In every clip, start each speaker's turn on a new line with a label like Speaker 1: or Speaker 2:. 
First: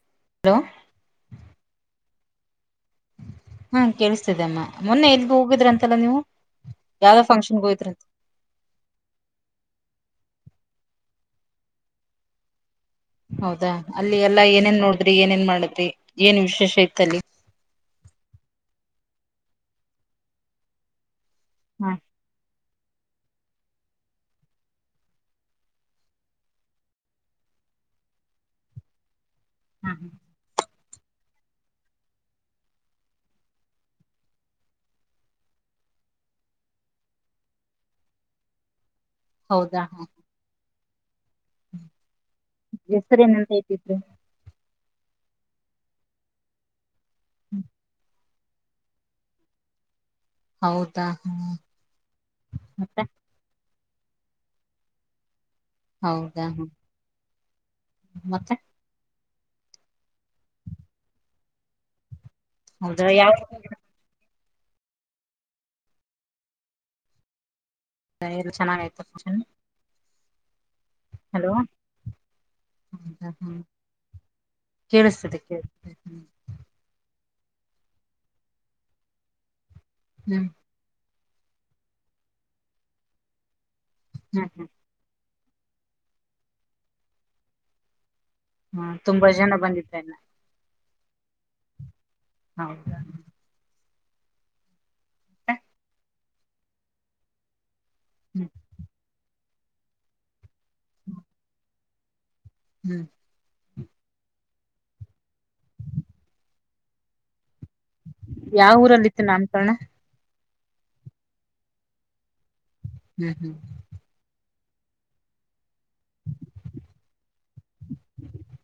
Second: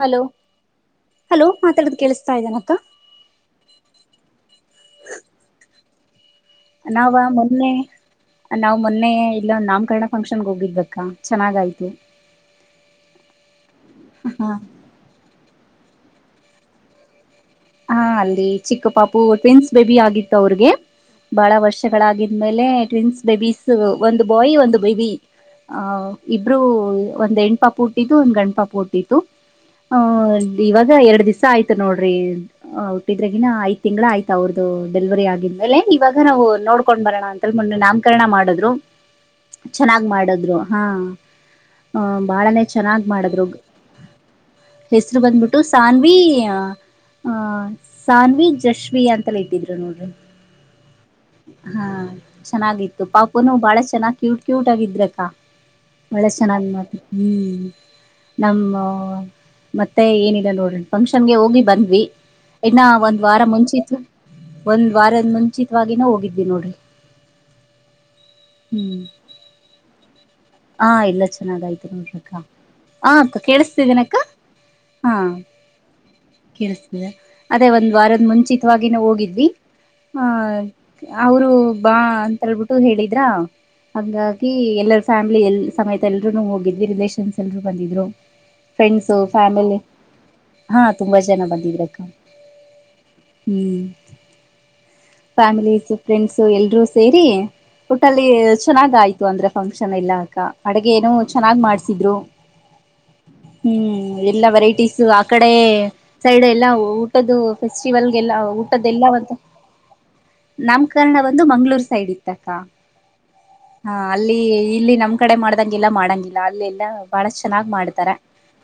Speaker 1: Hello hello ಮಾತಾಡೋದು ಕೇಳಿಸತಾ ಇದನಕ್ಕ
Speaker 2: ಹಾ ಕೇಳಸ್ತಿದೆಮ್ಮ ಮೊನ್ನೆ ಎಲ್ಗ ಹೋಗಿದ್ರ ಅಂತಲ್ಲ ನೀವು
Speaker 1: ನಾವ
Speaker 2: ಯಾವ್ದೋ ಫಂಕ್ಷನ್ಗೆ
Speaker 1: ಮೊನ್ನೆ
Speaker 2: ಹೋಗಿದ್ರಂತ
Speaker 1: ನಾವ್ ಮೊನ್ನೆ ಇಲ್ಲೊಂದು ನಾಮಕರಣ ಫಂಕ್ಷನ್ಗೆ ಹೋಗಿದ್ದವಕಾ ಚೆನ್ನಾಗೈತು
Speaker 2: ಹೌದಾ ಅಲ್ಲಿ ಎಲ್ಲಾ ಏನೇನ್ ನೋಡಿದ್ರಿ ಏನೇನ್ ಮಾಡಿದ್ರಿ ಏನ್ ವಿಶೇಷ ಇತ್ತ ಅಲ್ಲಿ
Speaker 1: ಹಾ ಅಲ್ಲಿ ಚಿಕ್ಕ ಪಾಪು ಟ್ವಿನ್ಸ್ ಬೇಬಿ ಆಗಿತ್ತು ಅವ್ರಿಗೆ ಬಹಳ
Speaker 2: ಹಾ
Speaker 1: ವರ್ಷಗಳಾಗಿದ್ಮೇಲೆ ಟ್ವಿನ್ಸ್ ಬೇಬೀಸ್ ಒಂದು ಬಾಯ್ ಒಂದು ಬೇಬಿ ಆ ಇಬ್ರು ಒಂದ್ ಹೆಣ್ ಪಾಪ ಹುಟ್ಟಿದ್ದು ಒಂದ್ ಗಂಡ ಪಾಪ ಹುಟ್ಟಿತ್ತು
Speaker 2: ಹಾ
Speaker 1: ಹ ಇವಾಗ ಎರಡ್ ದಿವ್ಸ ಆಯ್ತು ನೋಡ್ರಿ ಹ ಉುಟ್ಟಿದ್ರಗಿನಾ ಐದು ತಿಂಗಳ ಆಯ್ತು ಅವ್ರದ್ದ ಡೆಲ್ವರಿ ಆಗಿದ್ಮೇಲೆ ಇವಾಗ ನಾವು ನೋಡ್ಕೊಂಡ್ ಬರೋಣ ಅಂತ ಮೊೆನ್ನೇ ನಾಮಕರಣ ಮಾಡಿದ್ರು
Speaker 2: ಹೌದಾ ಹಾ
Speaker 1: ಚೆನ್ನಾಗ್ ಮಾಡದ್ರು ಹಾ ಹ ಬಾಳನೇ ಚೆನ್ನಾಗ್
Speaker 2: ಹೆಸರು
Speaker 1: ಮಾಡದ್ರು
Speaker 2: ಏನಂತ ಇಟ್ಟಿದ್ರು
Speaker 1: ಹೆಸರು ಬಂದ್ಬಿಟ್ಟು ಸಾನ್ವಿ ಆಹ ಸಾನ್ವಿ ಜಸ್ವಿ ಅಂತಲ ಇಟ್ಟಿದ್ರು ನೋಡ್ರಿ
Speaker 2: ಹೌದ
Speaker 1: ಹಾ ಚೆನ್ನಾಗಿತ್ತು ಪಾಪನುೂ ಬಾಳ ಚೆನ್ನಾಗ್ ಕ್ಯೂಟ್ ಕ್ಯೂಟ್ ಆಗಿದ್ರಕ್ಕ ಒಳ್ಳೆ
Speaker 2: ಹೌದಾ ಹಾ
Speaker 1: ಚೆನ್ನಾಗ್ ಮಾಡರು ಹ್ಮ್
Speaker 2: ಮತ್ತೆ
Speaker 1: ನಮ್ಮ ಮತ್ತೆ ಏನಿಲ್ಲ ನೋಡ್ರಿ ಫಂಕ್ಷನ್ಗೆ ಹೋಗಿ ಬಂದ್ವಿ ಇನ್ನ
Speaker 2: ಹೌದಾ
Speaker 1: ಒಂದ್
Speaker 2: ಯಾವ
Speaker 1: ವಾರ ಮುಂಚಿತ್ತು ಒಂದ್ ವಾರದ ಮುಂಚಿತವಾಗಿನ ಹೋಗಿದ್ದಿ ನೋಡ್ರಿ
Speaker 2: ಸರಿ ಚೆನ್ನಾಗ ಆಯ್ತ
Speaker 1: ಹಾ ಎಲ್ಲಾ ಚೆನ್ನಾಗಾಯ್ತು ನೋಡ್ರಕ್ಕ ಆ ಅಕ್ಕ ಕೇಳಿಸತಿದೀನಕ್ಕ
Speaker 2: ಕೇಳಿಸ್ತದೆ ಕೇಳತ
Speaker 1: ಕೇಳಿಸತಿದೆ ಅದೇ ಒಂದ್ ವಾರದ ಮುಂಚಿತವಾಗಿನ ಹೋಗಿದ್ವಿ
Speaker 2: ಹ್ಮ್
Speaker 1: ಆಹ ಅವರು ಬಾ ಅಂತಳ್ಬಿಟ್ಟು ಹೇಳಿದ್ರ
Speaker 2: ಹ್ಮ್
Speaker 1: ಹಂಗಾಗಿ
Speaker 2: ಹ್ಮ್
Speaker 1: ಎಲ್ಲರ ಫ್ಯಾಮಿಲಿ ಎಲ್ಲಿ ಸಮೇತ ಎಲ್ಲರೂನೂ ಹೋಗಿದ್ವಿ ರಿಲೇಷನ್ಸ್ ಎಲ್ಲರೂ ಬಂದಿದ್ರು
Speaker 2: ಹ್ಮ
Speaker 1: ಫ್ರೆಂಡ್ಸ
Speaker 2: ತುಂಬಾ ಜನ
Speaker 1: ಫ್ಯಾಮಿಲಿ
Speaker 2: ಬಂದಿದ್ರಲ್ಲ
Speaker 1: ಹಾ ತುಂಬಾ ಜನ ಬಂದಿದ್ರಕ್ಕ
Speaker 2: ಹೌದಾ
Speaker 1: ಹ್ಮ್ ಫ್ಯಾಮಿಲೀಸ್ ಫ್ರೆಂಡ್ಸು ಎಲ್ರೂ ಸೇರಿ ಟೋಟಲ್ಲಿ
Speaker 2: ಹ್ಮ್
Speaker 1: ಚೆನ್ನಾಗ್ ಆಯ್ತು ಅಂದ್ರೆ ಫಂಕ್ಷನ್ ಎಲ್ಲಾ ಅಕ್ಕ ಅಡಗೇನೂ ಚೆನ್ನಾಗ್ ಮಾಡ್ಸಿದ್ರು.
Speaker 2: ಹ್ಮ್
Speaker 1: ಹ್ಮ್ ಎಲ್ಲಾ ವೆರೈಟೀಸ್ ಆ ಕಡೆ ಸೈಡ್ ಎಲ್ಲಾ ಊಟ್ದ್ದು ಫೆಸ್ಟಿವಲ್ಗೆಲ್ಲ
Speaker 2: ಯಾವ ಊರಲ್ಲಿ ಇತ್ತು
Speaker 1: ಊಟದ್ದೆಲ್ಲಾವಂತ
Speaker 2: ನಾಮಕರಣ
Speaker 1: ನಾಮಕರಣ ಬಂದು ಮಂಗ್ಗಳೂರ್ ಸೈಡ್ ಇತ್ತಕ್ಕ
Speaker 2: ಹ್ಮ್ ಹ್ಮ್
Speaker 1: ಹ ಅಲ್ಲಿ ಇಲ್ಲಿ ನಮ್ಮ್ ಕಡೆ ಮಾಡ ಂಗಿಲ್ಲ ಮಾಡಂಗಿಲ್ಲ ಅಲ್ಲೆಲ್ಲಾ ಬಹಳ ಚೆನ್ನಾಗ್ ಮಾಡ್ತಾರೆ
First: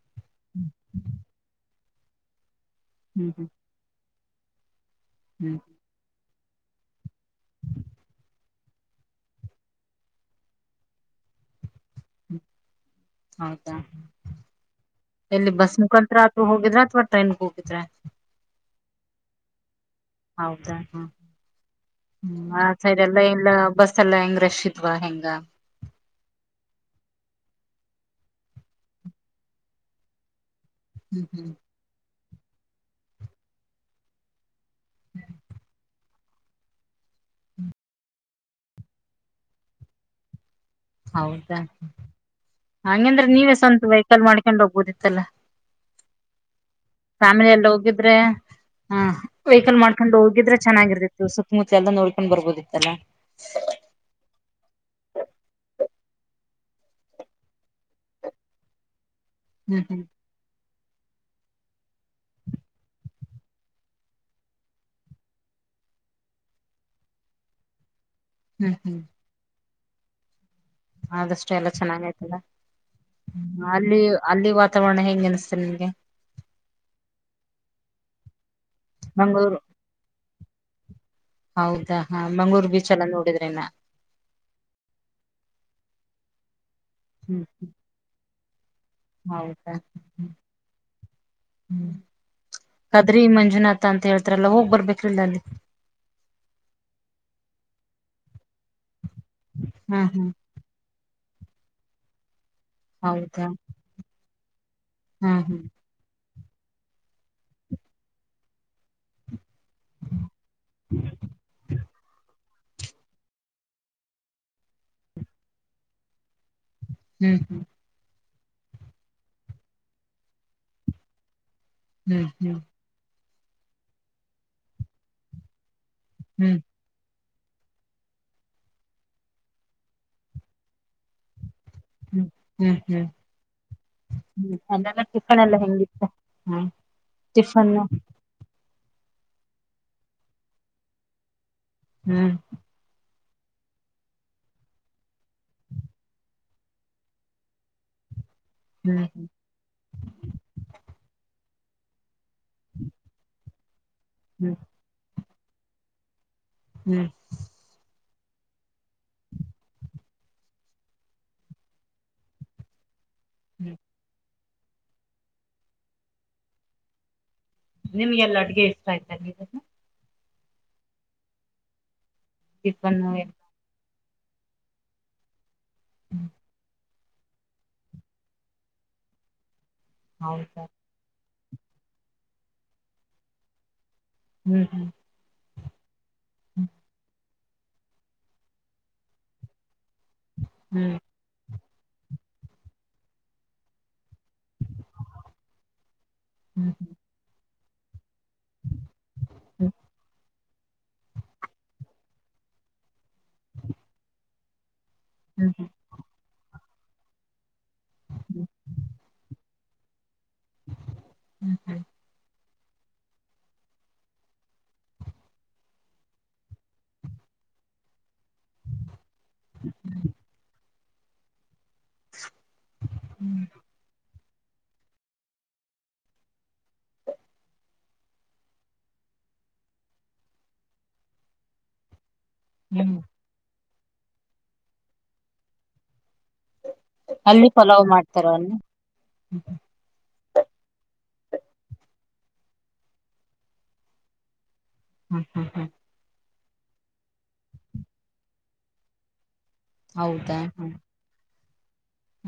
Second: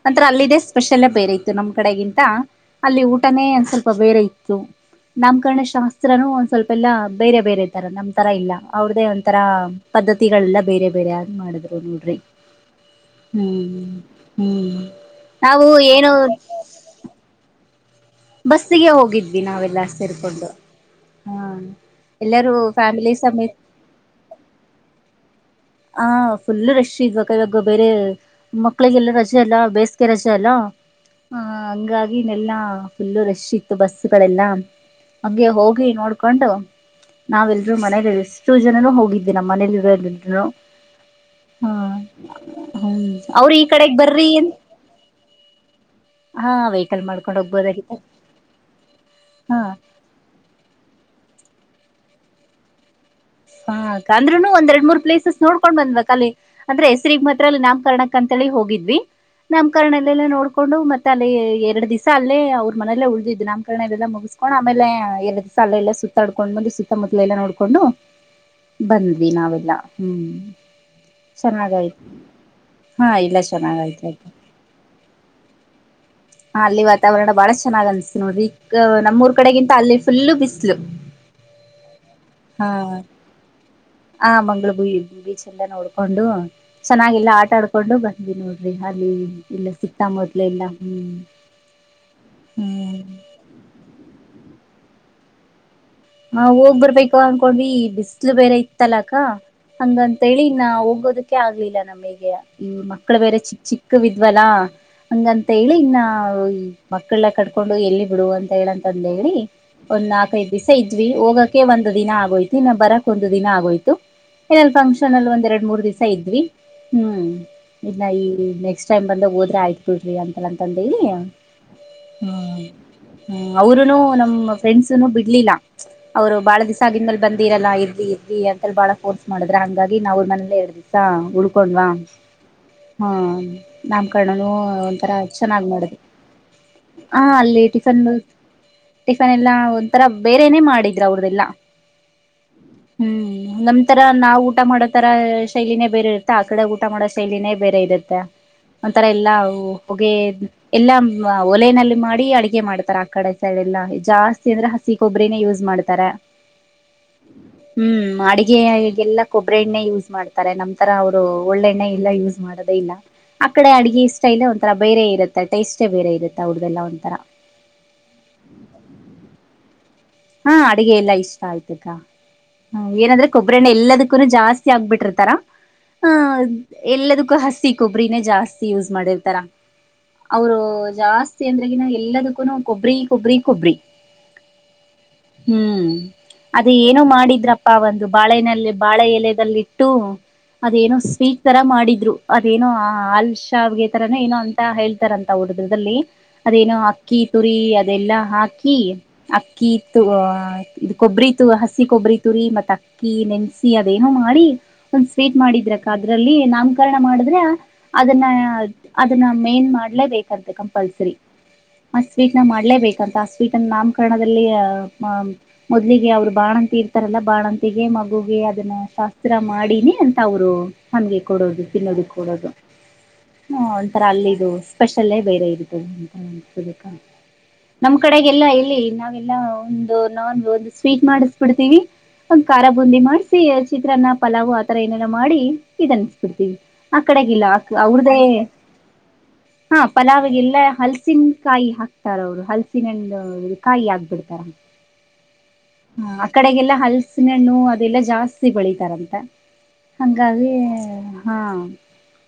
Speaker 1: ನಂತ ಅಲ್ಲಿದ್ದ ಸ್ಪೆಷಲ್ೇ ಬೇರೆ ಇತ್ತು ನಮ್ ಕಡೆಗಿಂತ ಅಲ್ಲಿ
Speaker 2: ಹ್ಮ್ ಹ್ಮ್
Speaker 1: ಊಟನೇ ಒಂದು ಸ್ವಲ್ಪ ಬೇರೆ ಇತ್ತು
Speaker 2: ಹ್ಮ್
Speaker 1: ನಾಮಕರಣ ಶಾಸ್ತ್ರನು ಸ್ವಲ್ಪ ಎಲ್ಲ ಬೇರೆ ಬೇರೆ ತರ ನಮ್ಮ್ ತರಾ ಇಲ್ಲ ಅವ್ರ್ದೇ ಒಂಥರ ಪದ್ದತಿಗಳೆಲ್ಲ ಬೇರೆ ಬೇರಾಗ್ ಮಾಡಿದ್ರು ನೋಡ್ರಿ
Speaker 2: ಹ್ಮ್ ಹೌದಾ
Speaker 1: ಹ್ಮ್ ಹ್ಮ್
Speaker 2: ಎಲ್ಲಿ
Speaker 1: ನಾವು
Speaker 2: ಬಸ್
Speaker 1: ಏನು
Speaker 2: ಮುಖಾಂತ್ರ ಆತ್ರ ಹೋಗಿದ್ರಾ ಅಥವಾ ಟ್ರೈನ್ ಹೋಗಿದ್ರಾ?
Speaker 1: ಬಸ್ಸಿಗೆ ಹೋಗಿದ್ವಿ ನಾವೆಲ್ಲ ಸೇರ್ಕೊಂಡು
Speaker 2: ಹೌದಾ ಹ್ಮ
Speaker 1: ಹಾ. ಎಲ್ಲರೂ
Speaker 2: ಆ ಸೈಡ್
Speaker 1: ಫ್ಯಾಮಿಲಿ
Speaker 2: ಎಲ್ಲ ಎಲ್ಲ
Speaker 1: ಸಮೇತ
Speaker 2: ಬಸ್ ಎಲ್ಲಾ ಹೆಂಗ ರಶ್ ಇದ್ವಾ ಹೆಂಗ?
Speaker 1: ಆ ಫುಲ್ ರಶ್ ಇದ್ವಕ್ಕ ಇವಾಗ ಬೇರೆ ಮಕ್ಳಿಗೆಲ್ಲ ರಜೆ ಅಲ್ಲಾ ಬೇಸಿಗೆ ರಜೆ ಅಲ್ಲ.
Speaker 2: ಹ್ಮ್
Speaker 1: ಹಾ
Speaker 2: ಹ್ಮ್
Speaker 1: ಹಂಗಾಗಿ ಈಗೆಲ್ಲಾ ಫುಲ್ಲು ರಶ್ ಇತ್ತು ಬಸ್ಗಳೆಲ್ಲಾ ಹಂಗೆ ಹೋಗಿ ನೋಡ್ಕೊಂಡು ನಾವೆಲ್ರೂ ಮನೇಲಿ ಇಷ್ಟು ಜನನು ಹೋಗಿದ್ವಿ ನಮ್ಮ ಮನೇಲಿರೋ ಬಿಟ್
Speaker 2: ಹೌದಾ
Speaker 1: ಹ್ಮ್
Speaker 2: ಹಂಗಂದ್ರೆ
Speaker 1: ಅವ್ರ
Speaker 2: ನೀವೇ
Speaker 1: ಈ
Speaker 2: ಸ್ವಂತ
Speaker 1: ಕಡೆಗ್
Speaker 2: ವೆಹಿಕಲ್
Speaker 1: ಬರ್ರಿ
Speaker 2: ಮಾಡ್ಕೊಂಡ್ ಹೋಗ್ಬೋದಿತ್ತಲ್ಲ.
Speaker 1: ಹಾ ವೆಹಿಕಲ್ ಮಾಡ್ಕೊಂಡ್
Speaker 2: ಫ್ಯಾಮಿಲಿ ಎಲ್ಲ
Speaker 1: ಹೋಗ್ಬೋದಾಗಿತ್ತು
Speaker 2: ಹೋಗಿದ್ರೆ ಹಾ
Speaker 1: ಹಾ
Speaker 2: ವೆಹಿಕಲ್ ಮಾಡ್ಕೊಂಡು ಹೋಗಿದ್ರೆ ಚೆನ್ನಾಗಿರ್ತಿತ್ತು ಸುತ್ತಮುತ್ತ ಎಲ್ಲ ನೋಡ್ಕೊಂಡ್ ಬರ್ಬೋದಿತ್ತಲ್ಲಾ.
Speaker 1: ಹಾ ಅಕ್ಕ ಅಂದ್ರುನೂ ಒಂದ ಎರಡ್ ಮೂರ್ ಪ್ಲೇಸಸ್ ನೋಡ್ಕೊಂಡ್ ಬಂದ್ವಕ್ಕ ಅಲ್ಲಿ ಅಂದ್ರೆ ಹೆಸ್ರಿಗ್ ಮಾತ್ರ ಅಲ್ಲಿ ನಾಮಕರ್ಣಕ್ ಅಂತ ಲ್ಲಿ ಹೋಗಿದ್ವಿ
Speaker 2: ಹ್ಮ್ ಹ್ಮ್
Speaker 1: ನಾಮಕರಣನೆಲ್ಲ ನೋಡ್ ಕೊಂಡು ಮತ್ತೆ ಅಲ್ಲಿ ಎರಡು ದಿವಸ ಅಲ್ಲೇ ಅವ್ರ ಮನೇಲ್ಲೇ ಉಳ್ದಿದ್ದು ನಾಮಕರಣ ಇದೆಲ್ಲ ಮುಗಿಸ್ಕೊಂಡು ಆಮೇಲೆ ಎರಡು ದಿಸ ತ್ತಲ್ಲೆಲ್ಲ ಸುತ್ತಾಡ್ಕೊಂಡ್ಬಂದು ಸುತ್ತಮುತ್ಲಲೆಲ್ಲ ನೋಡಕೊಂಡು
Speaker 2: ಹ್ಮ್ ಹ್ಮ್
Speaker 1: ಬಂದ್ವಿ ನಾವೆಲ್ಲಾ ಹ್ಮ್
Speaker 2: ಆದಷ್ಟು ಎಲ್ಲ
Speaker 1: ಚೆನ್ನಾಗಯ್ತು
Speaker 2: ಚೆನ್ನಾಗೈತಲ್ಲ?
Speaker 1: ಹಾ ಇಲ್ಲ
Speaker 2: ಅಲ್ಲಿ
Speaker 1: ಚೆನ್ನಾಗಯ್ತ ಆಯ್ತು
Speaker 2: ಅಲ್ಲಿ ವಾತಾವರಣ ಹೆಂಗ್ ಆನ್ಸುತು ನಿಮ್ಗೆ?
Speaker 1: ಹ ಅಲ್ಲಿ ವಾತಾವರಣ ಬಾಳ ಚೆನ್ನಾಗ್ ಅನ್ಸ್ತು ನೋಡ್ರಿ ಈ ನಮ್ಮ್ಊರ್
Speaker 2: ಮಂಗಳೂರು
Speaker 1: ಕಡೆಗಿಂತ ಅಲ್ಲಿ ಫುಲ್ಲು ಬಿಸ್ಲು.
Speaker 2: ಹೌದಾ ಮಂಗಳೂರು
Speaker 1: ಹಾ
Speaker 2: ಬೀಚ್ ಎಲ್ಲ ನೋಡಿದ್ರೆನಾ
Speaker 1: ಹ ಮಂಗಳೂ ಬೀಚ್ ಎಲ್ಲ ನೋಡ್ ಕೊಂಡು ಚೆನ್ನಾಗೆಲ್ಲಾ
Speaker 2: ಹ್ಮ್
Speaker 1: ಆಟ ಆಡ್ಕೊಂಡು ಬಂದ್ವಿ ನೋಡ್ರಿ ಅಲ್ಲಿ ಇಲ್ಲ ಸಿಕ್ತಾ ಮೊದ್ಲೆ ಎಲ್ಲಾ.
Speaker 2: ಹ್ಮ ಬದ್ರಿ ಮಂಜುನಾಥ ಅಂತ ಹೇಳ್ತಾರಲ್ಲ ಹೋಗ್ ಬರ್ಬೇಕ್ರಿಲ್ಲ ಅಲ್ಲಿ
Speaker 1: ನಾವ್ ಹೋಗ್ ಬರ್ಬೇಕ ಅನ್ಕೊಂಡ್ವಿ ಬಿಸ್ಲು ಬೇರೆ ಇತ್ತಲ್ಲ ಕ್ಕ
Speaker 2: ಹ್ಮ್
Speaker 1: ಹಂಗಂತ
Speaker 2: ಹ್ಮ್
Speaker 1: ಹೇಳಿ ನಾ ಹೋಗೋದಕ್ಕೆ ಆಗ್ಲಿಲ್ಲ ನಮಗೆ ಈ ಮಕ್ಳು ಬೇರೆ
Speaker 2: ಹೌದಾ
Speaker 1: ಚಿಕ್ಕ ಚಿಕ್ಕವಿದ್ವಲ್ಲಾ
Speaker 2: ಹ್ಮ್
Speaker 1: ಹಂಗಂತ ಹೇಳಿ ಇನ್ನ ಹ್ಮ ಮಕ್ಕಳ್ನ ಕಟ್ಕೊಂಡು ಎಲ್ಲಿ ಬಿಡುವ ಅಂತ ಹೇಳಂತ ಅಂದ ಹೇಳಿ ಒಂದ್ ನಾಕೖದು ಇದ್ವಿ ಹೋಗೋಕ್ಕೆ ಒಂದ ದಿನ ಆಗೋಯ್ತು. ದಿನ ಬರಕ್ ಒಂದ ದಿನ ಆಗೋಯ್ತು ಫಂಕ್ಷನ್ ಅಲ್ಲಿ ಒಂದ್ ಎರಡ್ ಮೂರ್ ದಿವಸ ಇದ್ವಿ ಹ್ಮ್ ಇಲ್ಲ ಈ ನೆಕ್ಸ್ಟ್ ಟೈಮ್ ಬಂದಾಗ್ ಹೋದ್ರೆ ಆಯ್ತ ಬಿಡ್ರಿ ಅಂತಲ್ಲ ಅಂತಂದ ಹೇಳಿ ಹಾ.
Speaker 2: ಹ್ಮ್ ಹ್ಮ್ ಹ್ಮ್
Speaker 1: ಹ್ಮ್ ಅವರುನೂ ನಮ್ಮ್ ಫ್ರೆಂಡ್ಸನು ಬಿಡ್ಲಿಲ್ಲ ಅವ್ರು
Speaker 2: ಹ್ಮ್
Speaker 1: ಬಾಳ ದಿಸ ಆಗಿದ ಮೇಲ್ ಬಂದ್ ರಲ್ಲ ಇರ್ರಿ ಇರ್ರಿ ಅಂತ ಬಾಳ ಫೋರ್ಸ್ ಮಾಡಿದ್ರಿ ಹಂಗಾಗಿ ನಾವು ಅವ್ರ ಮನೇಲೇ ಎರಡು ದಿವಸ ಉಳು ಕೊಂಡ್ವಾ
Speaker 2: ಹ್ಮ್ ಹ್ಮ್
Speaker 1: ಹಾ ನಮ್ಕರ್ಣನು
Speaker 2: ಹ್ಮ್ ಅದೆಲ್ಲ
Speaker 1: ಒಂಥರ
Speaker 2: ಟಿಫನ್ ಎಲ್ಲ
Speaker 1: ಚೆನ್ನಾಗ್ ಮಾಡಿದ್
Speaker 2: ಹೆಂಗಿತ್ತ ಹ್ಮ
Speaker 1: ಹಾ ಅಲ್ಲೇ ಟಿಫನ್ ಟಿಫನ್ ಎಲ್ಲಾ ಒಂಥರ ಬೇರೆನೇ ಮಾಡಿದ್ರು ಅವ್ರ್ದೆಲ್ಲಾ
Speaker 2: ಹ್ಮ್
Speaker 1: ಹ್ಮ್ ನಮ್ ತರ ನಾವು ಊಟ ಮಾಡೋ ತರ ಶೈಲಿನೇ ಬೇರೆ ಇರುತ್ತೆ, ಆ ಕಡೆ ಊಟ ಮಾಡೋ ಶೈಲಿನೇ ಬೇರೆ ಇರುತ್ತೆ.
Speaker 2: ಹ್ಮ್
Speaker 1: ಒಂಥರ ಎಲ್ಲಾ ಹೊಗೆ ಎಲ್ಲಾ ಒಲೆನಲ್ಲಿ ಮಾಡಿ ಅಡಗೆ ಮಾಡ್ತಾರ್ ಆ ಕಡೆ. ಳೆಲ್ಲ ಜಾಸ್ತಿ
Speaker 2: ಹ್ಮ್ ಹ್ಮ್
Speaker 1: ಅಂದ್ರೆ ಹಸಿ ಕೊಬ್ಬರಿನೇ ಯೂಸ್ ಮಾಡ್ತಾರೆ
Speaker 2: ಹ್ಮ್
Speaker 1: ಹ್ಮ್. ಆಡಿಗೆಯಗೆಲ್ಲ ಕೊಬ್ಬರಿ ಎಣ್ಣೆ ಯೂಸ್ ಮಾಡ್ತಾರೆ ನಮ್ಮ ತರ ಅವ್ರು ಒಳ್ಳೆಣ್ಣೆ ಎಲ್ಲ ಯೂಸ್ ಮಾಡೋದೇ ಇಲ್ಲ. ಆ ಕಡೆ ಅಡ್ಗೆ ಸ್ಟೖಲೇ ಒಂಥರ ಬೇರೆ ಇರುತ್ತೆ ಟೇಸ್ಟೇ ಬೇರೆ ಇರುತ್ತ ಅವ್ರ್ದೆಲ್ಲ ಒಂಥರ.
Speaker 2: ನಿಮ್ಗೆಲ್ಲ ಅಡುಗೆ ಇಷ್ಟ ಆಯ್ತಾ
Speaker 1: ಹಾ ಅಡಗೆ ಎಲ್ಲಾ ಇಷ್ಟ ಆಯ್ತುಕ್ಕ ಹ
Speaker 2: ಟಿಫನ್
Speaker 1: ಏನಂದ್ರೆ
Speaker 2: ಎಲ್ಲ?
Speaker 1: ಕೊಬ್ಬರಿ ಎಣ್ಣೆ ಎಲ್ಲದಕ್ ಕ್ರು ಜಾಸ್ತಿ ಆಗ್ಬಿಟ್ಟಿರ್ತಾರ ಆಂ ಎಲ್ಲದಕ್ಕೂ ಹಸಿ ಕೊಬ್ಬರಿನೇ ಜಾಸ್ತಿ ಯೂಸ್ ಮಾಡಿರ್ತಾರ ಅವರು
Speaker 2: ಹೌದಾ
Speaker 1: ಜಾಸ್ತಿ ಅಂದ್ರಗ ನ ಎಲ್ಲದಕ್ಕೂನು ಕೊಬ್ಬ್ರಿ ಕೊಬ್ಬ್ರಿ ಕೊಬ್ಬ್ರಿ.
Speaker 2: ಹ್ಮ್
Speaker 1: ಹ್ಮ್ ಅದೇ ಏನೋ ಮಾಡಿದ್ರಪ್ಪ ಒಂದು ಬಾಳೆನಲ್ಲಿ ಬಾಳೆ ಎಲೆದಲ್ಲಿ ಟ್ಟು ಅದೇನೋ
Speaker 2: ಹ್ಮ್
Speaker 1: ಸ್ವೀಟ್ ತರ ಮಾಡಿದ್ರು ಅದೇನೋ ಹಲ್ ಶಾವಿಗೆ ತರಾನ ಏನೋ ಅಂತ ಹೇಳ್ತಾರಂತ ಹಡದ್ರದಲ್ಲಿ
Speaker 2: ಹ್ಮ್
Speaker 1: ಅದೇನೋ
Speaker 2: ಹ್ಮ್
Speaker 1: ಅಕ್ಕಿ ತುರಿ ಅದೆಲ್ಲಾ ಹಾಕಿ ಅಕ್ಕಿ ತು ಅ ಇ ಕೊಬ್ಬರಿ ತು ಹಸಿ ಕೊಬ್ಬರಿ ತುರಿ ಮತ್ತ ಅಕ್ಕಿ ನೆನ್ಸಿ ಅದೇನೋ ಮಾಡಿ ಒಂದ್ ಸ್ವೀಟ್
Speaker 2: ಹ್ಮ್
Speaker 1: ಮಾಡಿದ್ರಕ್ಕ ಅದ್ರಲ್ಲಿ ನಮ್ ಪರ್ಣ ಮಾಡಿದ್ರೆ ಅದನ್ನ
Speaker 2: ಹ್ಮ್
Speaker 1: ಅದನ್ನ ಮೇನ್ ಮಾಡ್ಲೇಬೇಕು ಅಂತೆ ಕಂಪಲ್ಸರಿ ಮ ಸ್ವೀಟ್ ನ ಮಾಡ್ಲೇಬೇಕಂತ ಆ ಸ್ವೀಟ್ ನ ನಾಮಕರಣ ದಿಲ್ಲಿಯ ಮ ಮೊದ್ಲಿಗೆ ಅವರು ಬಾಣಂತಿ ಇರ್ತಾರಲ್ಲ ಬಾಣಂತಿಗೆ ಮಗುಗೆ ಅದನ್ನ ಶಾಸ್ ಹತ್ರ ಮಾಡೀನಿ ಅಂತ ಅವರು ನಮ್ಗೆ ಕೊಡೋದು ತಿನ್ನೋದು ಕೊಡೋದು ಹ್ಮ್ ಒಂಥರಾ ಅಲ್ಲಿ ದು ಸ್ಪೆಷಲ್ಲೇ ಬೇರೆ ಇರ್ತದೆ ಅಂತ ಹ್ಮ್ ನಮ್ಮ್ ಕಡೆಲ್ಲ ಇಲ್ಲಿ ಲ್ಲ ಒಂದು ನಾನ್ ಒ ಸ್ವೀಟ್ ಮಾಡಿಸ್ಬಿಡ್ತೀವಿ ಒಂದ್ ಖಾರ
Speaker 2: ಹ್ಮ್ ಹ್ಮ್
Speaker 1: ಬುಂದಿ ಮಾಡ್ಸಿ ಚಿತ್ರನ್ನ ಪಲಾವ್ ಆ ತರ ಏನೆಲ್ಲ ಮಾಡಿ ಇದ ಅನ್ಸ್ಬಿಡ್ತೀವಿ ಆ ಕಡೆಗಿಲ್ಲ
Speaker 2: ಅಲ್ಲಿ ಪಲಾವ್
Speaker 1: ಅವ್ರ್ದೇ
Speaker 2: ಮಾಡ್ತಾರ ಅಲ್ಲಿ
Speaker 1: ಹಾ ಪಲಾವೆ ಇಲ್ಲಾ ಹಲ್ಸಿನ ಕಾಯಿ ಹಾಕ್ತಾರ ಅವರು ಹಲ್ಸಿನಂಡ ಕಾಯಿ ಹಾಕ್ಬಿಡ್ತಾರ
Speaker 2: ಹ್ಮ್ ಹ್ಮ್ ಹ್ಮ್
Speaker 1: ಹ ಆ ಕಡೆಗೆಲ್ಲ ಹಲ್ಸಿನ ಹಣ್ಣು ಅದೆಲ್ಲಾ ಜಾಸ್ತಿ ಬೆಳಿತಾರಂತ
Speaker 2: ಹೌದಾ
Speaker 1: ಹಂಗಾಗಿ
Speaker 2: ಹ್ಮ್
Speaker 1: ಹಾ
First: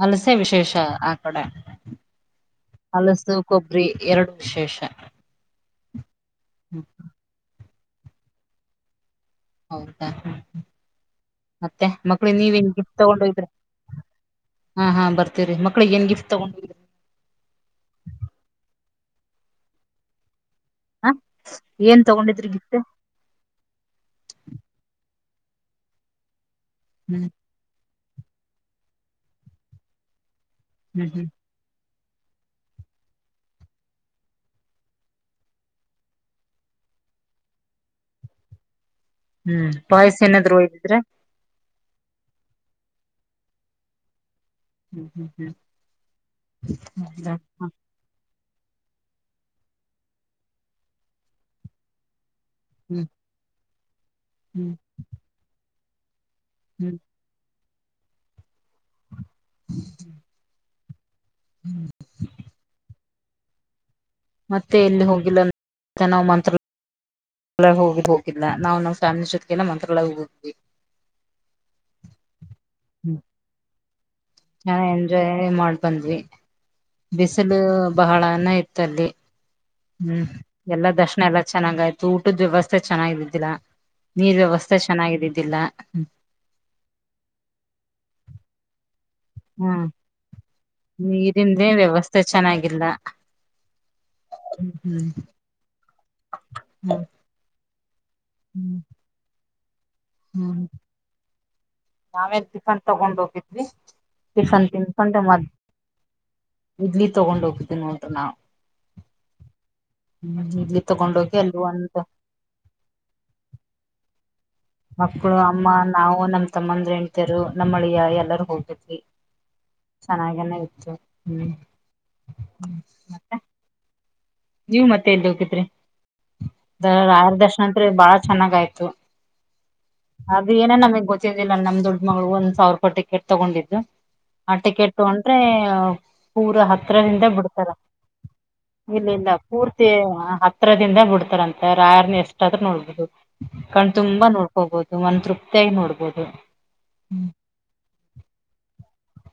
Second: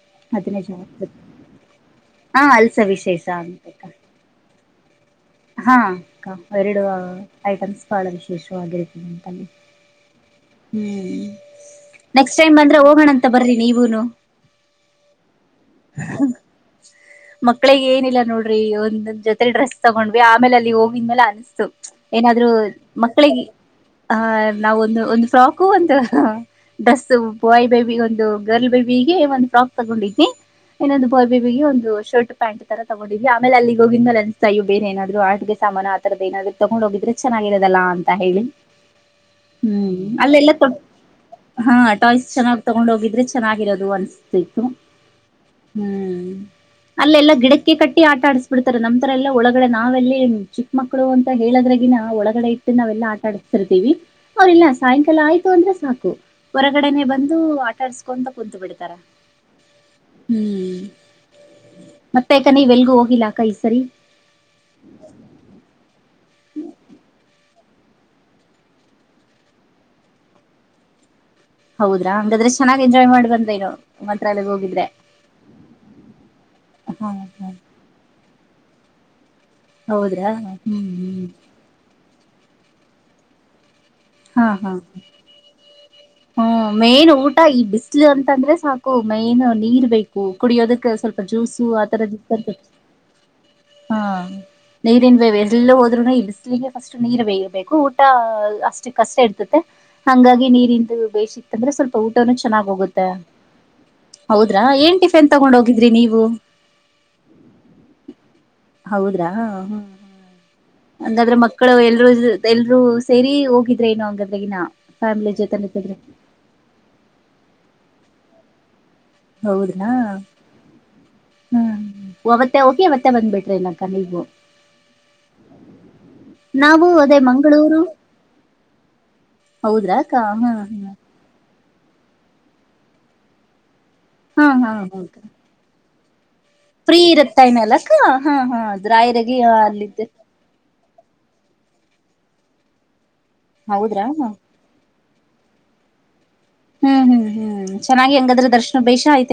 Speaker 2: ಹಲಸೆ
Speaker 1: ಅದನ್ನೇ
Speaker 2: ವಿಶೇಷ
Speaker 1: ಜಾಸ್ತಿ
Speaker 2: ಆ ಕಡೆ
Speaker 1: ಹಾ ಅಲ್ಸ ವಿಶೇಷ
Speaker 2: ಹಲಸು
Speaker 1: ಆಗ್ಬೇಕ
Speaker 2: ಕೊಬ್ಬರಿ ಎರಡು ವಿಶೇಷ
Speaker 1: ಹಾ ಕಂ ಅ
Speaker 2: ಹ್ಮ್
Speaker 1: ಎರಡು ಐಟಮ್ಸ್ ಬಹಳ ವಿಶೇಷವಾಗಿರುತ್ತೀಗೆ ತಲ್ಲಿ
Speaker 2: ಹೌದಾ
Speaker 1: ಹ್ಮ್
Speaker 2: ಮತ್ತೆ ಮಕ್ಳಿಗೆ
Speaker 1: ನೆಕ್ಸ್ಟ್ ಟೈಮ್
Speaker 2: ನೀವೇನ್
Speaker 1: ಬಂದ್ರೆ
Speaker 2: ಗಿಫ್ಟ್
Speaker 1: ಹೋಗೋಣ
Speaker 2: ತಗೊಂಡ್
Speaker 1: ಅಂತ
Speaker 2: ಹೋಗಿದ್ರಿ
Speaker 1: ಬರ್ರಿ ನೀವುನು
Speaker 2: ಹಾ ಹಾ ಬರ್ತೀರಿ ಮಕ್ಳಗ್ ಏನ್ ಗಿಫ್ಟ್ ತಗೊಂಡಿದ್ರಿ
Speaker 1: ಮಕ್ಳಗ್ ಏನಿಲ್ಲ ನೋಡ್ರಿ ಒಂದ್ ಜೊತೆ ಡ್ರೆಸ್ ತಗೊಂಡ್ವಿ ಆಮೇಲೆ ಅಲ್ಲಿ
Speaker 2: ಹ
Speaker 1: ಹೋಗಿದ್ಮೇಲೆ ಅನ್
Speaker 2: ಏನ್
Speaker 1: ಏನಾದ್ರು
Speaker 2: ತಗೊಂಡಿದ್ರಿ ಗಿಫ್ಟ್
Speaker 1: ಮಕ್ಕಳಿಗೆ ಆ ನಾವ್ ಒಂದು ಒಂದು ಫ್ರಾಕು ಒಂದು ಡಸ್ಸು
Speaker 2: ಹ್ಮ್
Speaker 1: ಬಾಯ್ ಬೇಬಿ ಒಂದು ಗರ್ಲ್ ಬೇಬಿಗೆ ಒಂದು ಫ್ರಾಕ್ ತಗೊಂಡಿದ್ನಿ ಏನಾದ್
Speaker 2: ಹ್ಮ್ ಹ್ಮ್
Speaker 1: ಬಾಯ್ಬೇಬಿಗೆ ಒಂದುಷ ಶರ್ಟ್ ಪ್ಯಾಂಟ್ ತಗೊಂಡ್ವಿ ಆಮೇಲೆ ಅಲ್ಲಿಗೆ ಹೋಗಿದ ಮೇಲೆ ಅಸ್ತಯ ಬೇರೆ ಏನಾದ್ರೂ ಆಡ್ಬೆ ಸಾಮಾನ ಆತರದ್ ಏನಾದ್ರರು ತಗೊಂಡ್ ಹೋಗಿದ್ರೆ ಚೆನ್ನಾಗಿರದಲ್ಲ ಅಂತ ಹೇಳಿ
Speaker 2: ಹ್ಮ್ ಪಾಯ್ಸ ಏನಾದ್ರು ಇದ್ದಿದ್ರೆ
Speaker 1: ಹಾ ಟಾಯ್ಸ್ ಚೆನ್ನಾಗಿ ತಗೊಂಡ್ ಹೋಗಿದ್ರೆ ಚೆನ್ನಾಗಿರೋದು ಒನ್ ಚೈತು
Speaker 2: ಹ್ಮ್ ಹ್ಮ್ ಹ್ಮ್
Speaker 1: ಹ್ಮ್ ಅಲ್ಲೆಲ್ಲಾ
Speaker 2: ಹೌದಾ
Speaker 1: ಗಿಡಕ್ಕೆ ಕಟ್ಟಿ ಆಟ ಆಡ್ಸ್ ಬಿಡ್ತಾರೆ ನಮ್ ತರ ಎಲ್ಲ ಒಳಗಡೆ ನಾವೆಲ್ಲಿ ಚಿಕ್ಕ ಮಕ್ಳು ಅಂತ ಹೇಳದ್ರಗಿನ ಒಳಗಡೆ ಒಟ್ಟ್
Speaker 2: ಹ್ಮ್
Speaker 1: ನಾವೆಲ್ಲಾ ಆಟಾಡತಿರ್ತೀವಿ ಅವ್ರಲ್ಲ
Speaker 2: ಹ್ಮ್
Speaker 1: ಸಾಯಂಕಾಲ ಆಯ್ತು ಅಂದ್ರೆ ಸಾಕು
Speaker 2: ಹ್ಮ್
Speaker 1: ಹೊರಗಡೆನೇ ಬಂದು ಆಟಾಡ್ಸ್ಕೊಂತ ಕುಂತು ಬಿಡ್ತಾರ ಹ್ಮ್ ಮತ್ತೆ ಯಾಕಾನೆ ಇವೆಲ್ಗೂ ಹೋಗಿಲ್ಲಾ ಅಕ್ಕ ಈ ಸರಿ
Speaker 2: ಮತ್ತೆ ಇಲ್ಲಿ ಹೋಗಿಲ್ಲ ಚ ನಾವು ಮಂತ್ರ ಹೋಗ ಹೋಗಿಲ್ಲ ನಾವು ನಾವ್ ಫ್ಯಾಮಿಲಿ ಜೊತೆಗೆನ ಮಂತ್ರಲ್ಲ ಹೋಗೋಗ್ವಿ
Speaker 1: ಹೌದ್ರಾ ಹಂಗಾದ್ರೆ ಚೆನ್ನಾಗಿ ಎಂಜಾಯ್ ಮಾಡಿ ಬಂದೇನು
Speaker 2: ಚನ್ನ ಎಂಜಾಯ್ ಮಾಡ್ಬಂದ್ವಿ ಬಿಸಿಲು ಬಹಳ ಚ ಇತ್ತು ಅಲ್ಲಿ ಹ್ಮ್
Speaker 1: ಹೌದ್ರಾ ಹ್ಮ್
Speaker 2: ಎಲ್ಲಾ
Speaker 1: ಹ್ಮ್
Speaker 2: ದರ್ಶನ ಎಲ್ಲಾ ಚೆನ್ನಾಗಯ್ತು ತುಊಟದ ವ್ಯವಸ್ಥೆ ಚೆನ್ನಾಗಿದ್ದಿಲ್ಲಾ
Speaker 1: ಹಾ ಹಾ ಹ್ಮ್ ಮೇನ್ ಊಟ ಈ ಬಿಸ್ಲು ಅಂತಂದ್ರೆ ಸಾಕು ಮೈನ್
Speaker 2: ಹ್ಮ್
Speaker 1: ನೀರ್ ಬೇಕು ಕುಡಿಯೋದಕ್ಕ ಸ್ವಲ್ಪ ಜ್ಯೂಸು
Speaker 2: ನೀರಿಂದೇ ವ್ಯವಸ್ಥೆ
Speaker 1: ಆತರದ್ದರ್ಬೇಕ
Speaker 2: ಚೆನ್ನಾಗಿಲ್ಲ
Speaker 1: ಹಾ
Speaker 2: ಹ್ಮ್
Speaker 1: ನೀರಿನ್ ಬೇ ಎಲ್ಲೆ ಹೋದ್ರುನು ಇ ಬಿಸಿಲಿಗೆ ಫಸ್ಟ್ ನೀರ್ ಬೇಯಬೇಕು ಟಾಲ್
Speaker 2: ಹ್ಮ್
Speaker 1: ಅಷ್ಟು ಕಷ್ಟ ಇರ್ತ ಹಂಗಾಗಿ
Speaker 2: ಹ್ಮ್
Speaker 1: ನೀರಿಂದು ಬೇಯಿ ಇತ್ತಂದ್ರೆ ಸ್ವಲ್ಪ ಸೊ ಊಟನುೂ
Speaker 2: ನಾವೇ
Speaker 1: ಚೆನ್ನಾಗಿ
Speaker 2: ಟಿಫನ್
Speaker 1: ಹೋಗುತ್ತೆ
Speaker 2: ತಗೊಂಡ್ ಹೋಗಿದ್ವಿ
Speaker 1: ಹೌದ್ರಾ
Speaker 2: ಟಿಫನ್
Speaker 1: ಏನ್
Speaker 2: ತಿನ್ಕೊಂಡು
Speaker 1: ಟಿಫೆನ್
Speaker 2: ಮ
Speaker 1: ತಗೊಂಡ ಹೋಗಿದ್ರಿ ನೀವು
Speaker 2: ಇಡ್ಲಿ ತಗೊಂಡ್ ಹೋಗಿದ್ವಿ ನೋಡ್ರಿ ನಾವು
Speaker 1: ಹೌದ್ರಾ ಹ್ಮ ಹ್ಮ
Speaker 2: ಹ್ಮ್ ಇಡ್ಲಿ
Speaker 1: ಹಂಗಾದ್ರೆ
Speaker 2: ತಗೊಂಡೋಗಿ ಅಲ್ಲಿ
Speaker 1: ಮಕ್ಕಳು
Speaker 2: ಒಂದು
Speaker 1: ಎಲ್ರುೂ ಜ ಎಲ್ರುೂ ಸೇರಿ ಹೋಗಿದ್ರೆ ಏನು ಹಂಗಾದ
Speaker 2: ಮಕ್ಕಳು ಅಮ್ಮ ನಾವು ನಮ್ ತಮ್ಮಂದ್ರ ಹೆಂಡ್ತೀರು ನಮ್ಮಳಿಯ ಎಲ್ಲಾರೂ ಹೋಗಿದ್ವಿ
Speaker 1: ಹೌದನಾ
Speaker 2: ಚೆನ್ನಾಗನ ಇತ್ತು ಹ್ಮ್
Speaker 1: ಹ್ಮ್ ಅವತ್ತೆ ಹೋಗಿ ಅವವತ್ತೆ
Speaker 2: ಮತ್ತೆ
Speaker 1: ಬಂದ್ಬಿಟ್ರೆ ಇನ್ನ ಕ ನೀಗು
Speaker 2: ನೀವ್ ಮತ್ತೆ ಎಲ್ ಹೋಗಿದ್ರಿ
Speaker 1: ನಾವು ಅದೇ
Speaker 2: ಆರ ದರ್ಶನ ಅತ್
Speaker 1: ಮಂಗಳೂರು
Speaker 2: ಬಾಳ ಚೆನ್ನಾಗಯ್ತು
Speaker 1: ಹೌದ್ರಾ ಅಕ್ಕ
Speaker 2: ಅದ
Speaker 1: ಹಾ
Speaker 2: ಏನೇ ನಮಗ್ ಗೊತ್ತ ನಮ್ ದೊಡ್ ಮಗಳು ಒಂದ್ ಸಾವಿರ ರೂಪಾಯಿ ಟಿಕೆಟ್ ತಗೊಂಡಿದ್ದು
Speaker 1: ಹಾ
Speaker 2: ಆ
Speaker 1: ಹಾ
Speaker 2: ಟಿಕೆಟ್
Speaker 1: ಹಾ
Speaker 2: ಅಂದ್ರೆ ಪೂರ ಹತ್ರ
Speaker 1: ಫ್ರೀ
Speaker 2: ಹಿಂದ
Speaker 1: ಇರುತ್ತಾ
Speaker 2: ಬಿಡ್ತಾರ
Speaker 1: ಏನಲ್ಲಕ್ಕ ಹಾ ಹಾ
Speaker 2: ಇಲ್ಲ ಇಲ್ಲ ಇಲ್ಲ
Speaker 1: ರಾಯರಗಿ
Speaker 2: ಪೂರ್ತಿ
Speaker 1: ಅಲ್ಲಿದ್ದೆ
Speaker 2: ಹತ್ರದಿಂದ ಬಿಡ್ತಾರಂತೆ ರಾಯಾರ್ನ ಎಷ್ಟಾದ್ರೂ ನೋಡ್ಬಹದು ಕಣ್
Speaker 1: ಹೌದ್ರಾ
Speaker 2: ತುಂಬಾ
Speaker 1: ಹ್ಮ್
Speaker 2: ನೋಡ್ಕೋಬಹದು ಒಂದ ತೃಪ್ತಿಯಾಗಿ ನೋಡ್ಬೋದು
Speaker 1: ಹ್ಮ್ ಹ್ಮ್ ಹ್ಮ್ ಚೆನ್ನಾಗಿ ಹೆಂಗಾದ್ರೆ ದರ್ಶನ ಬೇಷ ಆಯ್ತು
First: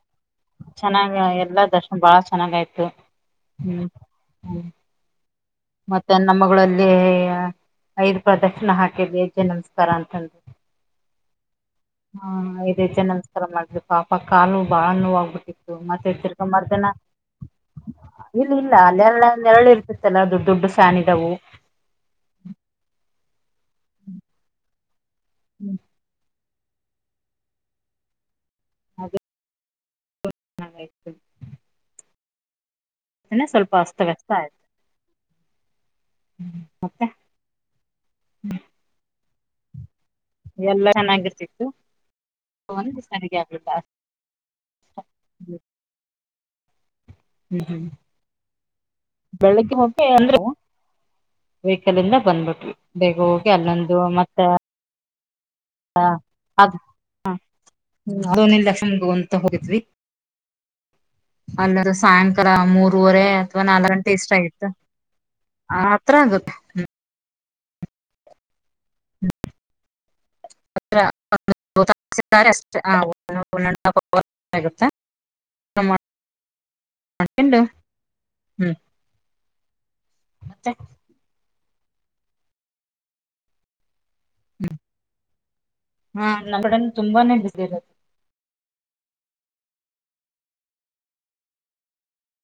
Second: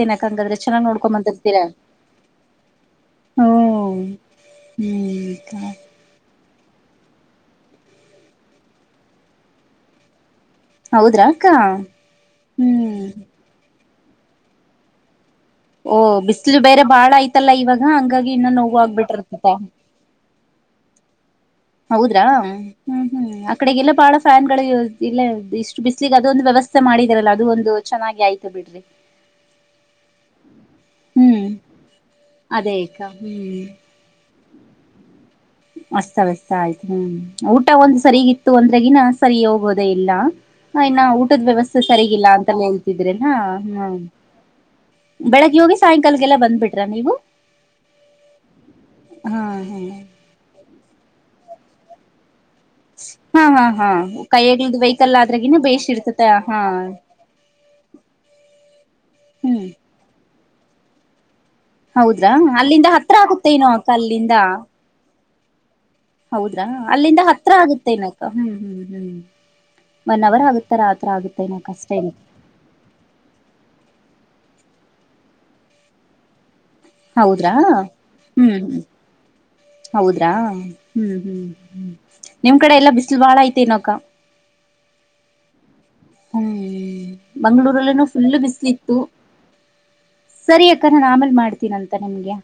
Speaker 2: ಚೆನ್ನಾಗ ಎಲ್ಲಾ ದರ್ಶನ ಬಾಳ ಚೆನ್ನಾಗಯ್ತು ಹ್ಮ್ ಹ್ಮ್ ಮತ್ತೆ ನಮ್ಮಗಳಲ್ಲಿ ಐದ್ ಪ್ರದರ್ಶನ ಹಾಕಿದ್ವಿ ಎಜಜೆ ನಮಸ್ಕಾರ ಅಂತಂದರು
Speaker 1: ಹೌದ್ರಾ ಅಕ್ಕ
Speaker 2: ಐದ್ ಹೆಜ್ಜೆ
Speaker 1: ಹ್ಮ್
Speaker 2: ನಮಸ್ಕಾರ ಮಾಡಿದ್ವಿ ಪಾಪ ಕಾಲು ಬಾಳ ನೋವ
Speaker 1: ಓ
Speaker 2: ಮತ್ತೆ
Speaker 1: ಬಿಸಿಲು ಬೇರೆ
Speaker 2: ತಿರ್ಕೊಂಬರ್್ದನ
Speaker 1: ಬಾಳ ಐತಲ್ಲ ಇವಾಗ ಹಂಗಾಗಿ ಇನ್ನ
Speaker 2: ಇಲ್ಲ ಇಲ್ಲ
Speaker 1: ನೋವು
Speaker 2: ಅಲ್ಲೆರಳ
Speaker 1: ಆಗ್ಬಿಟ್ಟಿರ್ತತ
Speaker 2: ನೆರಳು ಇರ್ತತ್ತ ಅಲ್ಲ ದುಡ್ ದುಡ್ಡು ಸಾನಿದವು
Speaker 1: ಹೌದ್ರಾ ಹ್ಮ್ ಹ್ಮ್ ಆ ಕಡೆಗೆಲ್ಲ ಬಾಳ ಫ್ಯಾನ್ ಗಳು ಇಲ್ಲ
Speaker 2: ಹ್ಮ್
Speaker 1: ಇಷ್ಟು ಬಿಸ್ಲಿಗೆ ಅದು ಒಂದು ವ್ಯವಸ್ಥೆ ಮಾಡಿದರಲ್ಲ ಅದು ಒಂದು ಚೆನ್ನಾಗಿ ಆಯ್ತು ಬಿಡ್ರಿ
Speaker 2: ಅದೇ ಚೆನ್ನಾಗಾಯ್ತು
Speaker 1: ಹ್ಮ್ ಅದೇತ
Speaker 2: ಅಸ್ವಲ್ಪ ಅಸ್ತವ್ಯಸ್ತ ಆಯ್ತು
Speaker 1: ಅಸ್ತವ್ಯಸ್ತ ಆಯ್ತು
Speaker 2: ಮತ್ತೆ
Speaker 1: ಹ್ಮ್ ಊಟ ಒಂದು್ ಸರಿಗಿತ್ತು ಅಂದ್ರೆಗಿನ ಸರಿ ಹೋಗೋದೇ ಇಲ್ಲ
Speaker 2: ಎಲ್ಲಾ
Speaker 1: ಇನ್ನ ಊಟದ
Speaker 2: ಚೆನ್ನಾಗಿರ್ತಿತ್ತು
Speaker 1: ವ್ಯವಸ್ಥೆ ಸರಿಗಿಲ್ಲ ಅಂತಾನ
Speaker 2: ಒಂದು
Speaker 1: ಹೇಳ್ತಿದ್ರೆನಾ
Speaker 2: ಸರಿಗೆ ಆಗ್ಲಿಲ್ಲ
Speaker 1: ಹ್ಮ
Speaker 2: ಅಷ್ಟ
Speaker 1: ಬೆಳಗ್ಗೆ ಹೋಗಿ ಸಾಯಂಕಾಲಗೆಲ್ಲ ಬಂದ್ಬಿಟ್ರ ನೀವು
Speaker 2: ಹ್ಮ್ ಹ್ಮ್
Speaker 1: ಹಾ
Speaker 2: ಬೆಳಗೆ ಹ
Speaker 1: ಹಾ
Speaker 2: ಅಂದ್ರ ವಹಿಕಲ್ಂದ ಬಂದ್ಬಿಟ್ಬೇಗ ಹೋಗಿ
Speaker 1: ಹಾ ಹಾ
Speaker 2: ಅಲ್ಲೊಂದು ಮತ್ತ
Speaker 1: ಕೈಯಗ್ಲ್ದ ವೆಹಿಕಲ್ ಆದ್ರಗಿನ ಬೇಷ್
Speaker 2: ಹಾ
Speaker 1: ಇರ್ತತೆ ಹಾ
Speaker 2: ಅದ ಹ ದನ ಲಕ್ಷ ಮುಗ ಅಂತ
Speaker 1: ಹ್ಮ್
Speaker 2: ಹೋಗಿದ್ವಿ ಅಲ್ಲರ
Speaker 1: ಹೌದ್ರಾ
Speaker 2: ಸಾಯಂಕಾಲ
Speaker 1: ಅಲ್ಲಿಂದ ಹತ್ರ
Speaker 2: ಮೂರವರೆ ಅಥ್ವಾ
Speaker 1: ಆಗುತ್ತೇನೋ
Speaker 2: ನಾಲ್
Speaker 1: ಅಕ್ಕ
Speaker 2: ಗಂಟೆ ಎಷ್ಟ
Speaker 1: ಅಲ್ಲಿಂದ
Speaker 2: ಆಯ್ತ
Speaker 1: ಹೌದ್ರಾ ಅಲ್ಲಿಂದ ಹತ್ರ ಆಗುತ್ತೆ ನಕ ಹ್ಮ್ ಹ್ಮ್ ಹ್ಮ್ ಒನ್ ಅವರ್ ಆಗುತ್ತಾರ ಆತತ್ರ ಆಗುತ್ತೆ ನ ಕಷ್ಟ ಏನ
Speaker 2: ಅ
Speaker 1: ಹೌದ್ರಾ ಹ್ಮ್ ಹ್ಮ್ ಹೌದ್ರಾ
Speaker 2: ಮತ್ತೆ
Speaker 1: ಹ್ಮ್ ಹ್ಮ್್ಮ್ ನಿಮ್ ಕಡೆ ಎಲ್ಲಾ ಬಿಸಿಲು ಬಾಳ ಐತೆ ಇನಕ್ಕ
Speaker 2: ಹ್ಮ್ ಹಾ
Speaker 1: ಹ್ಮ್
Speaker 2: ನಮ್ಮ್ ಕಡೆ ತುಂಬಾನೇ ಬಿಸಿ ಇರದು
Speaker 1: ಮಂಗ್ಗಳೂರಲ್ಲೂ ಫುಲ್ ಬಿಸ್ಲಿತ್ತು
Speaker 2: ಹ
Speaker 1: ಸರಿ ಅಕ್ಕ ನಾನು ಆಮೇಲ್ ಮಾಡ್ತೀನಂತ ನಿಮ್ಗೆ